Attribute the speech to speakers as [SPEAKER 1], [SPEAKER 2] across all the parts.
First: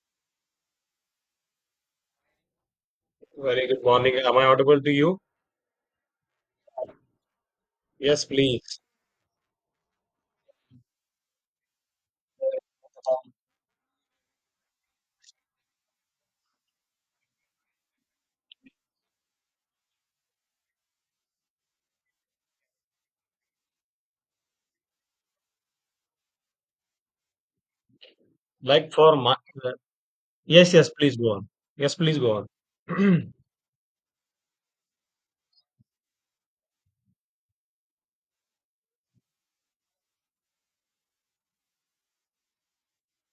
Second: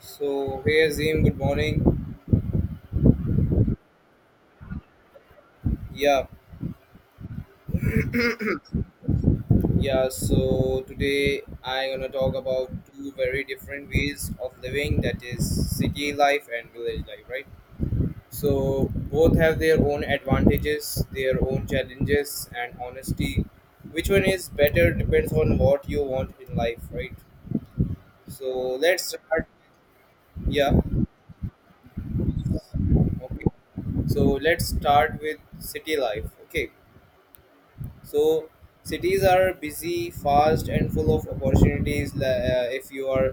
[SPEAKER 1] So hey Azim, good morning.
[SPEAKER 2] Very good morning. Am I audible to you?
[SPEAKER 1] Yeah,
[SPEAKER 2] Yes, please.
[SPEAKER 1] yeah. So today I'm gonna talk about two very different ways of living, that is city life and village life, right? So both have their own advantages, their own challenges, and honesty. Which one is better depends on what you want in life, right? So
[SPEAKER 2] Like
[SPEAKER 1] let's
[SPEAKER 2] for my,
[SPEAKER 1] start.
[SPEAKER 2] uh,
[SPEAKER 1] Yeah,
[SPEAKER 2] yes, yes, please go on. Yes, please go on.
[SPEAKER 1] okay. So let's start with city life. Okay. So cities are busy, fast, and full of opportunities. If you are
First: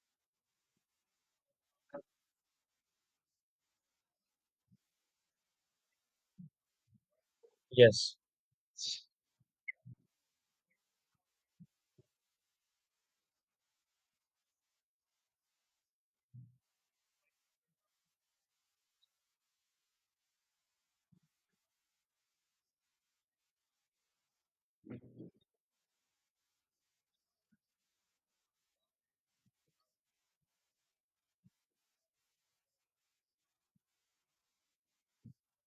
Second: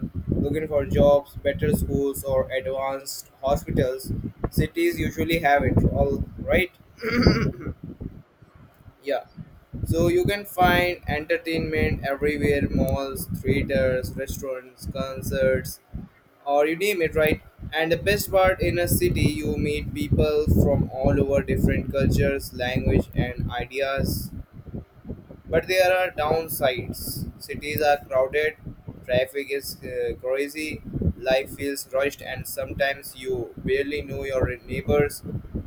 [SPEAKER 1] looking for jobs, better schools, or advanced hospitals, cities usually have it. All right,
[SPEAKER 2] Yes,
[SPEAKER 1] yeah. So you can find entertainment everywhere: malls, theaters, restaurants, concerts, or you name it, right? And the best part in a city, you meet people from all over different cultures, language, and ideas. But there are downsides. Cities are crowded, traffic is crazy, life feels rushed, and sometimes you barely know your neighbors.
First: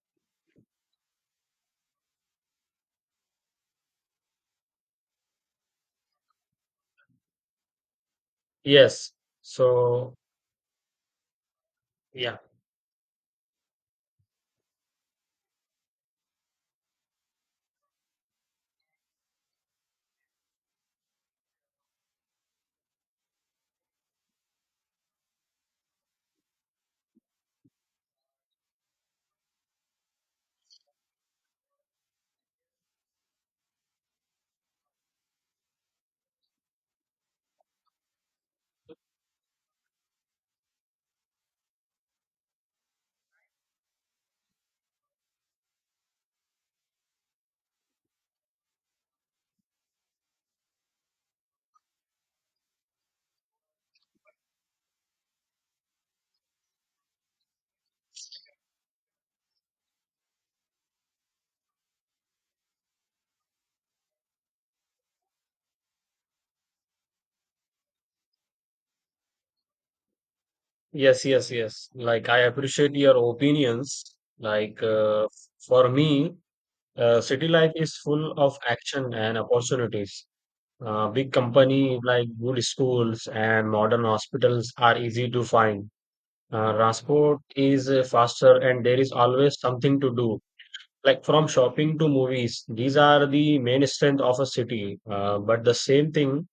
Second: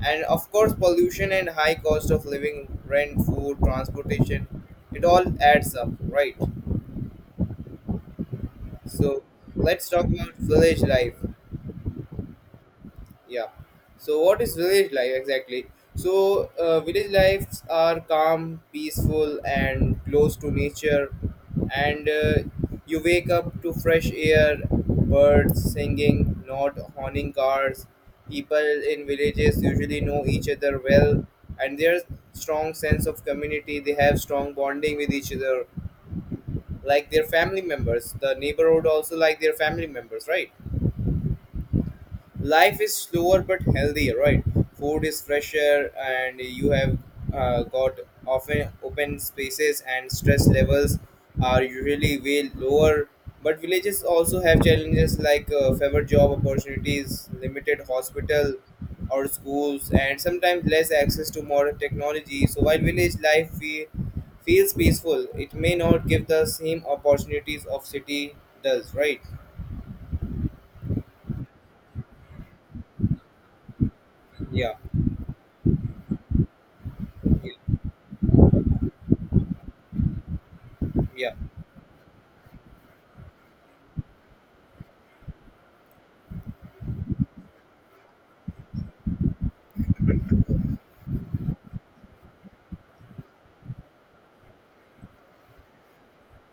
[SPEAKER 1] And of course, pollution and high cost of living, rent, food, transportation, it all adds up, right?
[SPEAKER 2] yes.
[SPEAKER 1] So, let's talk
[SPEAKER 2] So,
[SPEAKER 1] about village life.
[SPEAKER 2] yeah,
[SPEAKER 1] Yeah. So what is village life exactly? So village lives are calm, peaceful, and close to nature. And you wake up to fresh air, birds singing, not honking cars. People in villages usually know each other well, and there's strong sense of community. They have strong bonding with each other, like their family members. The neighborhood also like their family members, right? Life is slower but healthier, right? Food is fresher and you have got often open spaces, and stress levels are usually way lower. But villages also have challenges, like fewer job opportunities, limited hospital or schools, and sometimes less access to modern technology. So while village life feels peaceful, it may not give the same opportunities of city does, right?
[SPEAKER 2] yes, yes, yes. Like, I appreciate your opinions.
[SPEAKER 1] yeah
[SPEAKER 2] For me, city life is full of action and opportunities.
[SPEAKER 1] yeah
[SPEAKER 2] Big
[SPEAKER 1] yeah
[SPEAKER 2] company like good schools and modern hospitals are easy to find. Transport is faster, and there is always something to do, like from shopping to movies. These are the main strength of a city, but the same thing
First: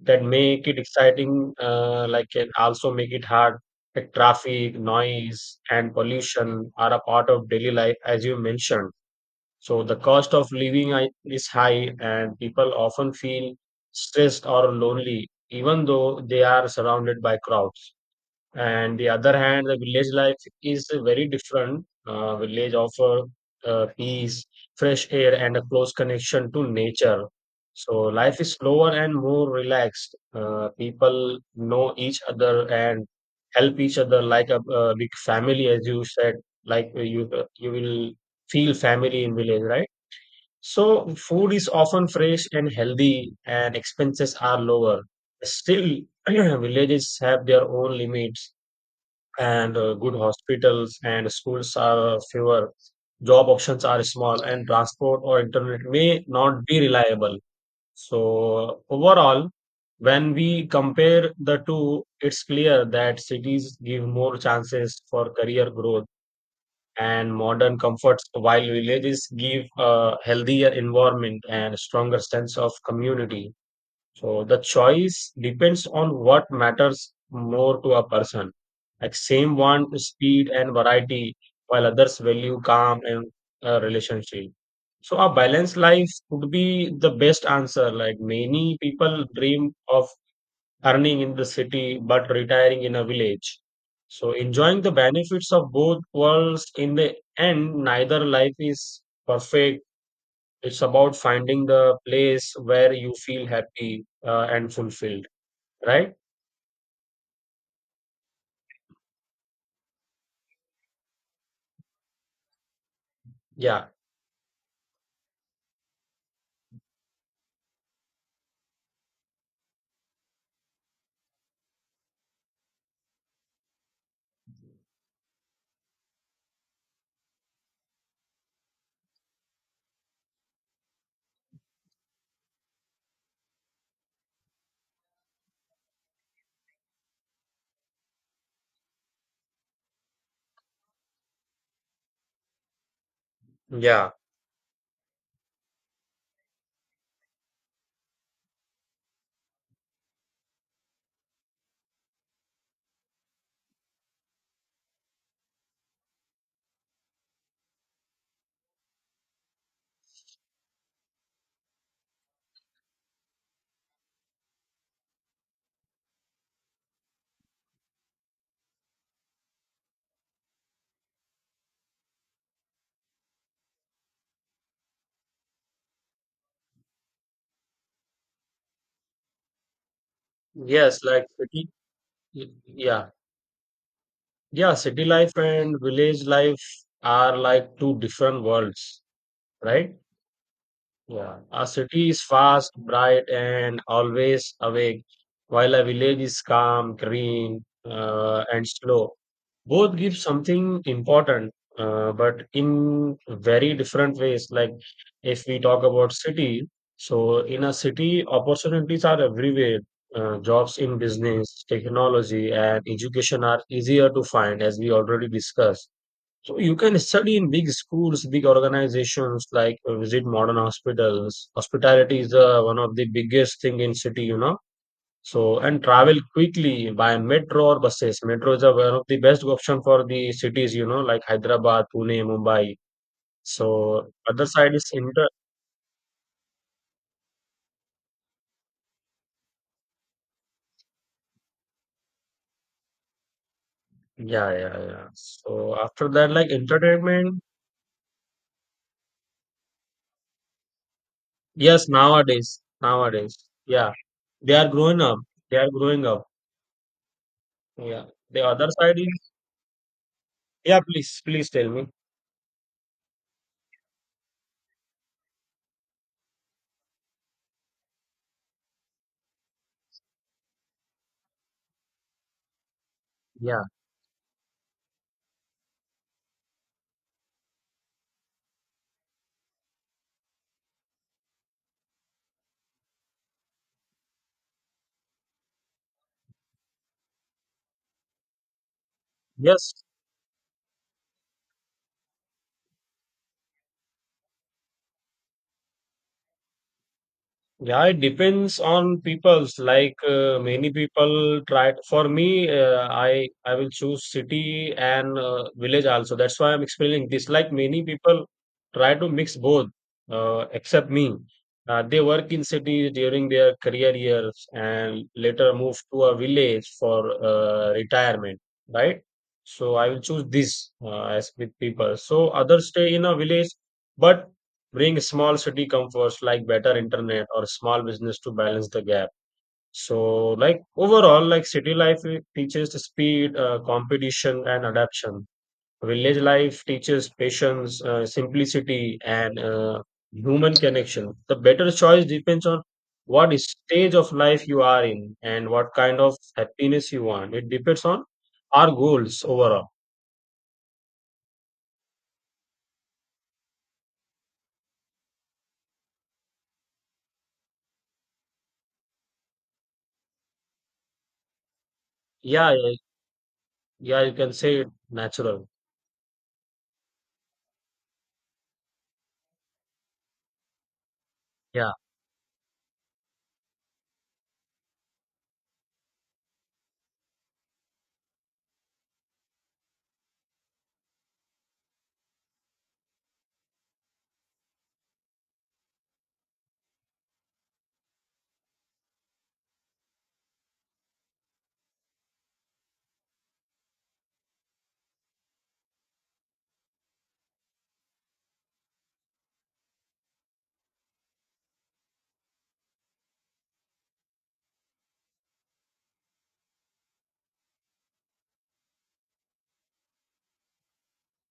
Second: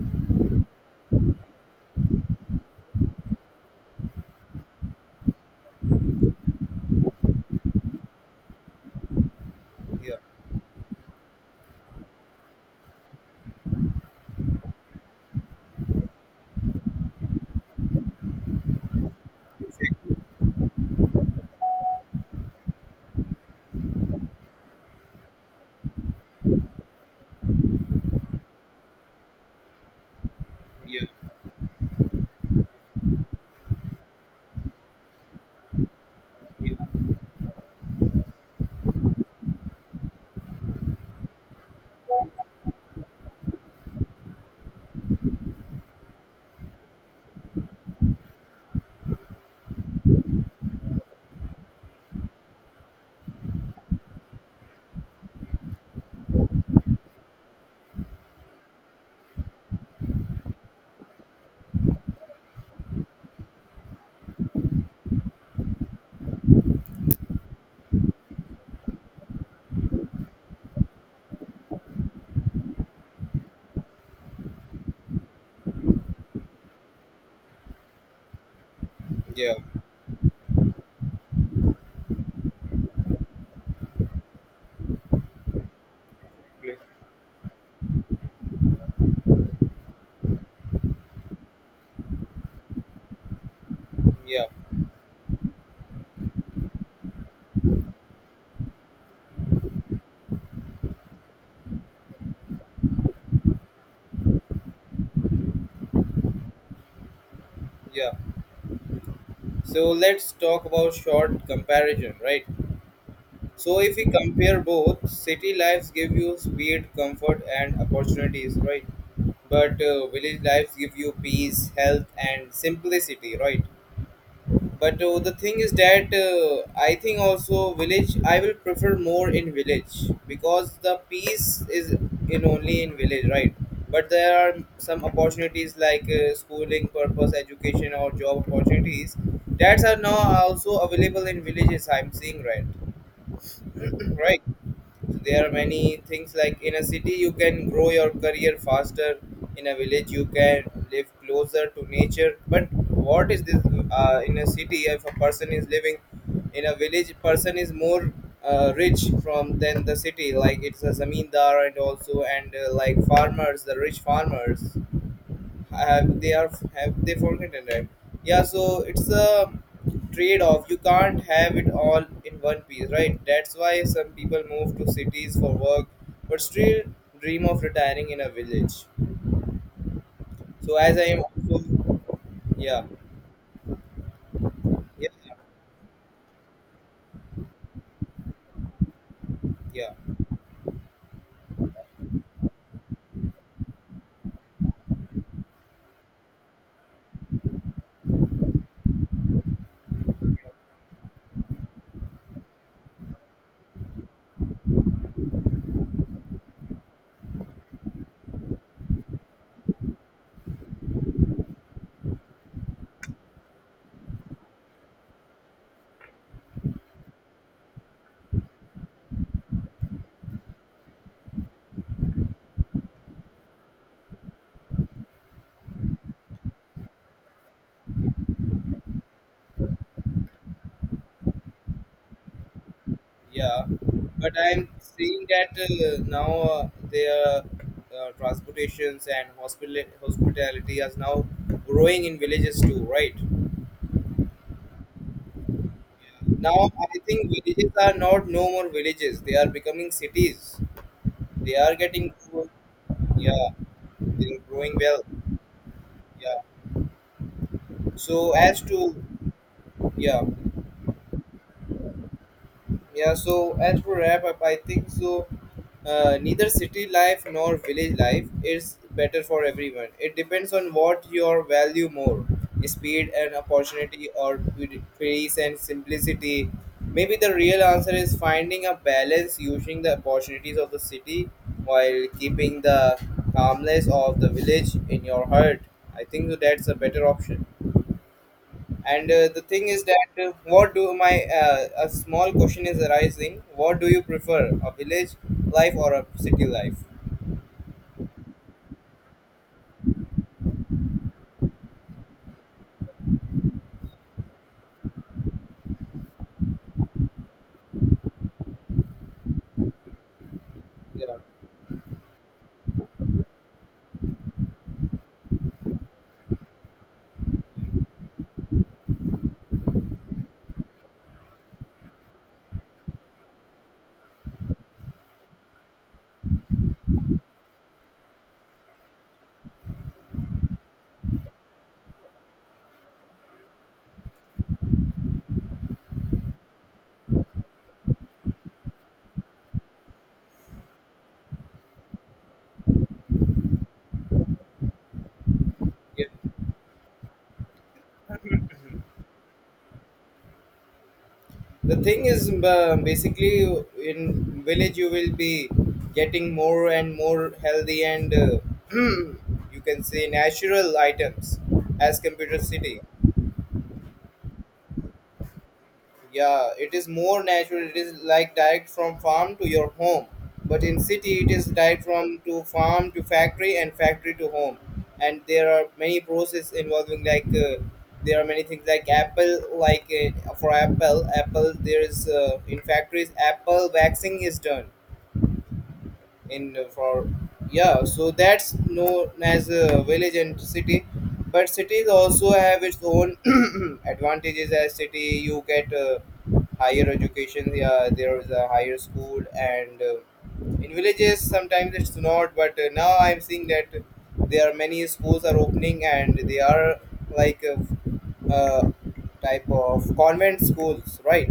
[SPEAKER 2] that make it exciting, like, can also make it hard, like traffic noise and pollution are a part of daily life, as you mentioned. So the
[SPEAKER 1] yeah
[SPEAKER 2] cost of living is high, and people often feel stressed or lonely even though they are surrounded by crowds. And the other hand, the village life is very different. Village offer peace, fresh air, and a close connection to nature. So life is slower and more relaxed.
[SPEAKER 1] Yeah,
[SPEAKER 2] People know each other and help each other like a big family, as you said. Like you, you will feel family in village, right? So food is often fresh and healthy, and expenses are lower. Still, villages have their own limits, and good hospitals and schools are fewer. Job options are small, and transport or internet may not be reliable. So, overall, when we compare the two, it's clear that cities give more chances for career growth and modern comforts, while villages give a healthier environment and stronger sense of community. So the choice depends on what matters more to a person. Like
[SPEAKER 1] yeah,
[SPEAKER 2] same
[SPEAKER 1] yeah,
[SPEAKER 2] want speed and variety, while others value calm and relationship. So a balanced life would be the best answer. Like many people dream of earning in the city but retiring in a village. So
[SPEAKER 1] yeah,
[SPEAKER 2] enjoying the benefits of both worlds, in the end, neither life is perfect. It's about finding the place where you feel happy and fulfilled, right?
[SPEAKER 1] yeah. So let's talk about short comparison, right? So
[SPEAKER 2] Yeah,
[SPEAKER 1] if we compare both, city lives give you speed, comfort, and opportunities, right? But village lives give you peace, health, and simplicity, right? But the thing is that I think also village, I will prefer more in village, because the peace is in only in village, right? But there are some opportunities, like schooling purpose, education, or job opportunities, that are now also available in villages, I'm seeing, right?
[SPEAKER 2] yeah,
[SPEAKER 1] Right, there are many things. Like in a city you can grow your career faster, in a village you can live closer to nature. But what is this, in a city if a person is living, in a village person is more rich from than the city, like it's a zamindar, and also and like farmers, the rich farmers have, they are have, they forgotten, right? Yeah, so it's a trade-off. You can't have it all in one piece, right? That's why some people move to cities for work but still dream of retiring in a village. So as I
[SPEAKER 2] yes,
[SPEAKER 1] am
[SPEAKER 2] like
[SPEAKER 1] also,
[SPEAKER 2] city,
[SPEAKER 1] yeah
[SPEAKER 2] yeah, yeah, city
[SPEAKER 1] yeah
[SPEAKER 2] life and village life are like two different worlds,
[SPEAKER 1] yeah
[SPEAKER 2] right? Yeah, a city is fast, bright, and always awake, while a village is calm, green, and slow. Both give something important, but in very different ways. Like, if we talk about city, so in a city opportunities are everywhere. Uh, jobs in business, technology, and education are easier to find, as we already discussed. So you can study in big schools, big organizations, like visit modern hospitals. Hospitality is one of the biggest thing in city, you know. So, and travel quickly by metro or buses. Metro is a, one of the best option for the cities, you know, like Hyderabad, Pune, Mumbai.
[SPEAKER 1] yeah.
[SPEAKER 2] So,
[SPEAKER 1] But
[SPEAKER 2] other
[SPEAKER 1] I'm
[SPEAKER 2] side is
[SPEAKER 1] seeing
[SPEAKER 2] inter.
[SPEAKER 1] that now their transportations and hospitality is now growing in villages too, right?
[SPEAKER 2] Yeah, yeah, yeah. So after that, like
[SPEAKER 1] Now I think
[SPEAKER 2] entertainment.
[SPEAKER 1] villages are not, no more villages. They are becoming cities. They are
[SPEAKER 2] Yes,
[SPEAKER 1] getting,
[SPEAKER 2] nowadays, nowadays,
[SPEAKER 1] yeah,
[SPEAKER 2] yeah,
[SPEAKER 1] they are
[SPEAKER 2] they are
[SPEAKER 1] growing
[SPEAKER 2] growing
[SPEAKER 1] well.
[SPEAKER 2] up. They are growing up.
[SPEAKER 1] Yeah.
[SPEAKER 2] Yeah.
[SPEAKER 1] So
[SPEAKER 2] The
[SPEAKER 1] as
[SPEAKER 2] other
[SPEAKER 1] to,
[SPEAKER 2] side is.
[SPEAKER 1] yeah.
[SPEAKER 2] Yeah, please, please tell me.
[SPEAKER 1] Yeah, so as for wrap up, I think so. Neither city life nor village life is better for everyone. It depends on what your value more, speed and
[SPEAKER 2] Yeah.
[SPEAKER 1] opportunity, or peace and simplicity. Maybe the real answer is finding a balance, using the opportunities of the city while keeping the calmness of the village in your heart. I think so that's a better option. And the thing
[SPEAKER 2] Yes.
[SPEAKER 1] is that what do my a small question is arising. What do you prefer, a village life or a city life?
[SPEAKER 2] Yeah, it depends on people's. Like, many people try. For me, I will choose city and village also. That's why I'm explaining this. Like many people try to mix both, except
[SPEAKER 1] Yeah,
[SPEAKER 2] me. They work in city during their career years and later move to a village for retirement, right? So I will choose this as with people. So others stay in a village, but bring small city comforts like better internet or small business to balance the gap. So, like, overall, like, city life, it teaches the speed, competition, and adaptation. Village life teaches patience, simplicity, and human connection. The better choice depends on what stage of life you are in and what kind
[SPEAKER 1] yeah.
[SPEAKER 2] of happiness you want. It depends on our goals overall.
[SPEAKER 1] The thing is basically in village you will be getting more and more healthy, and you can say natural items as compared to
[SPEAKER 2] Yeah, yeah,
[SPEAKER 1] city.
[SPEAKER 2] yeah, you can say it natural.
[SPEAKER 1] Yeah, it is more natural, it is like direct from farm to your home, but in city it is
[SPEAKER 2] Yeah.
[SPEAKER 1] direct from to farm to factory and factory to home. And there are many process involving, like there are many things like apple, like for apple there is in factories apple waxing is done in for, yeah, so that's known as a village and city. But cities also have its own advantages, as city you get higher education. Yeah, there is a higher school, and in villages sometimes it's not. But now I'm seeing that there are many schools are opening, and they are like a, uh type of convent schools, right?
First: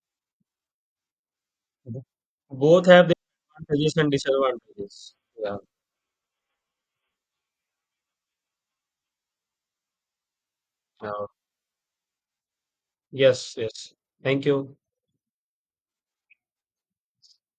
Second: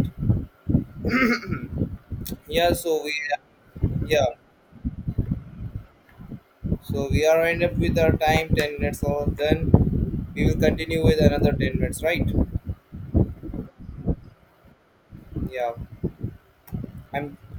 [SPEAKER 2] Mhm.
[SPEAKER 1] Yeah,
[SPEAKER 2] Both
[SPEAKER 1] so
[SPEAKER 2] have
[SPEAKER 1] we,
[SPEAKER 2] their advantages and
[SPEAKER 1] yeah.
[SPEAKER 2] disadvantages. Yeah.
[SPEAKER 1] So we are end up with our time, 10 minutes. So then we will continue with
[SPEAKER 2] Yeah.
[SPEAKER 1] another 10 minutes, right?
[SPEAKER 2] Yes. Yes. Thank you.
[SPEAKER 1] Yeah. I'm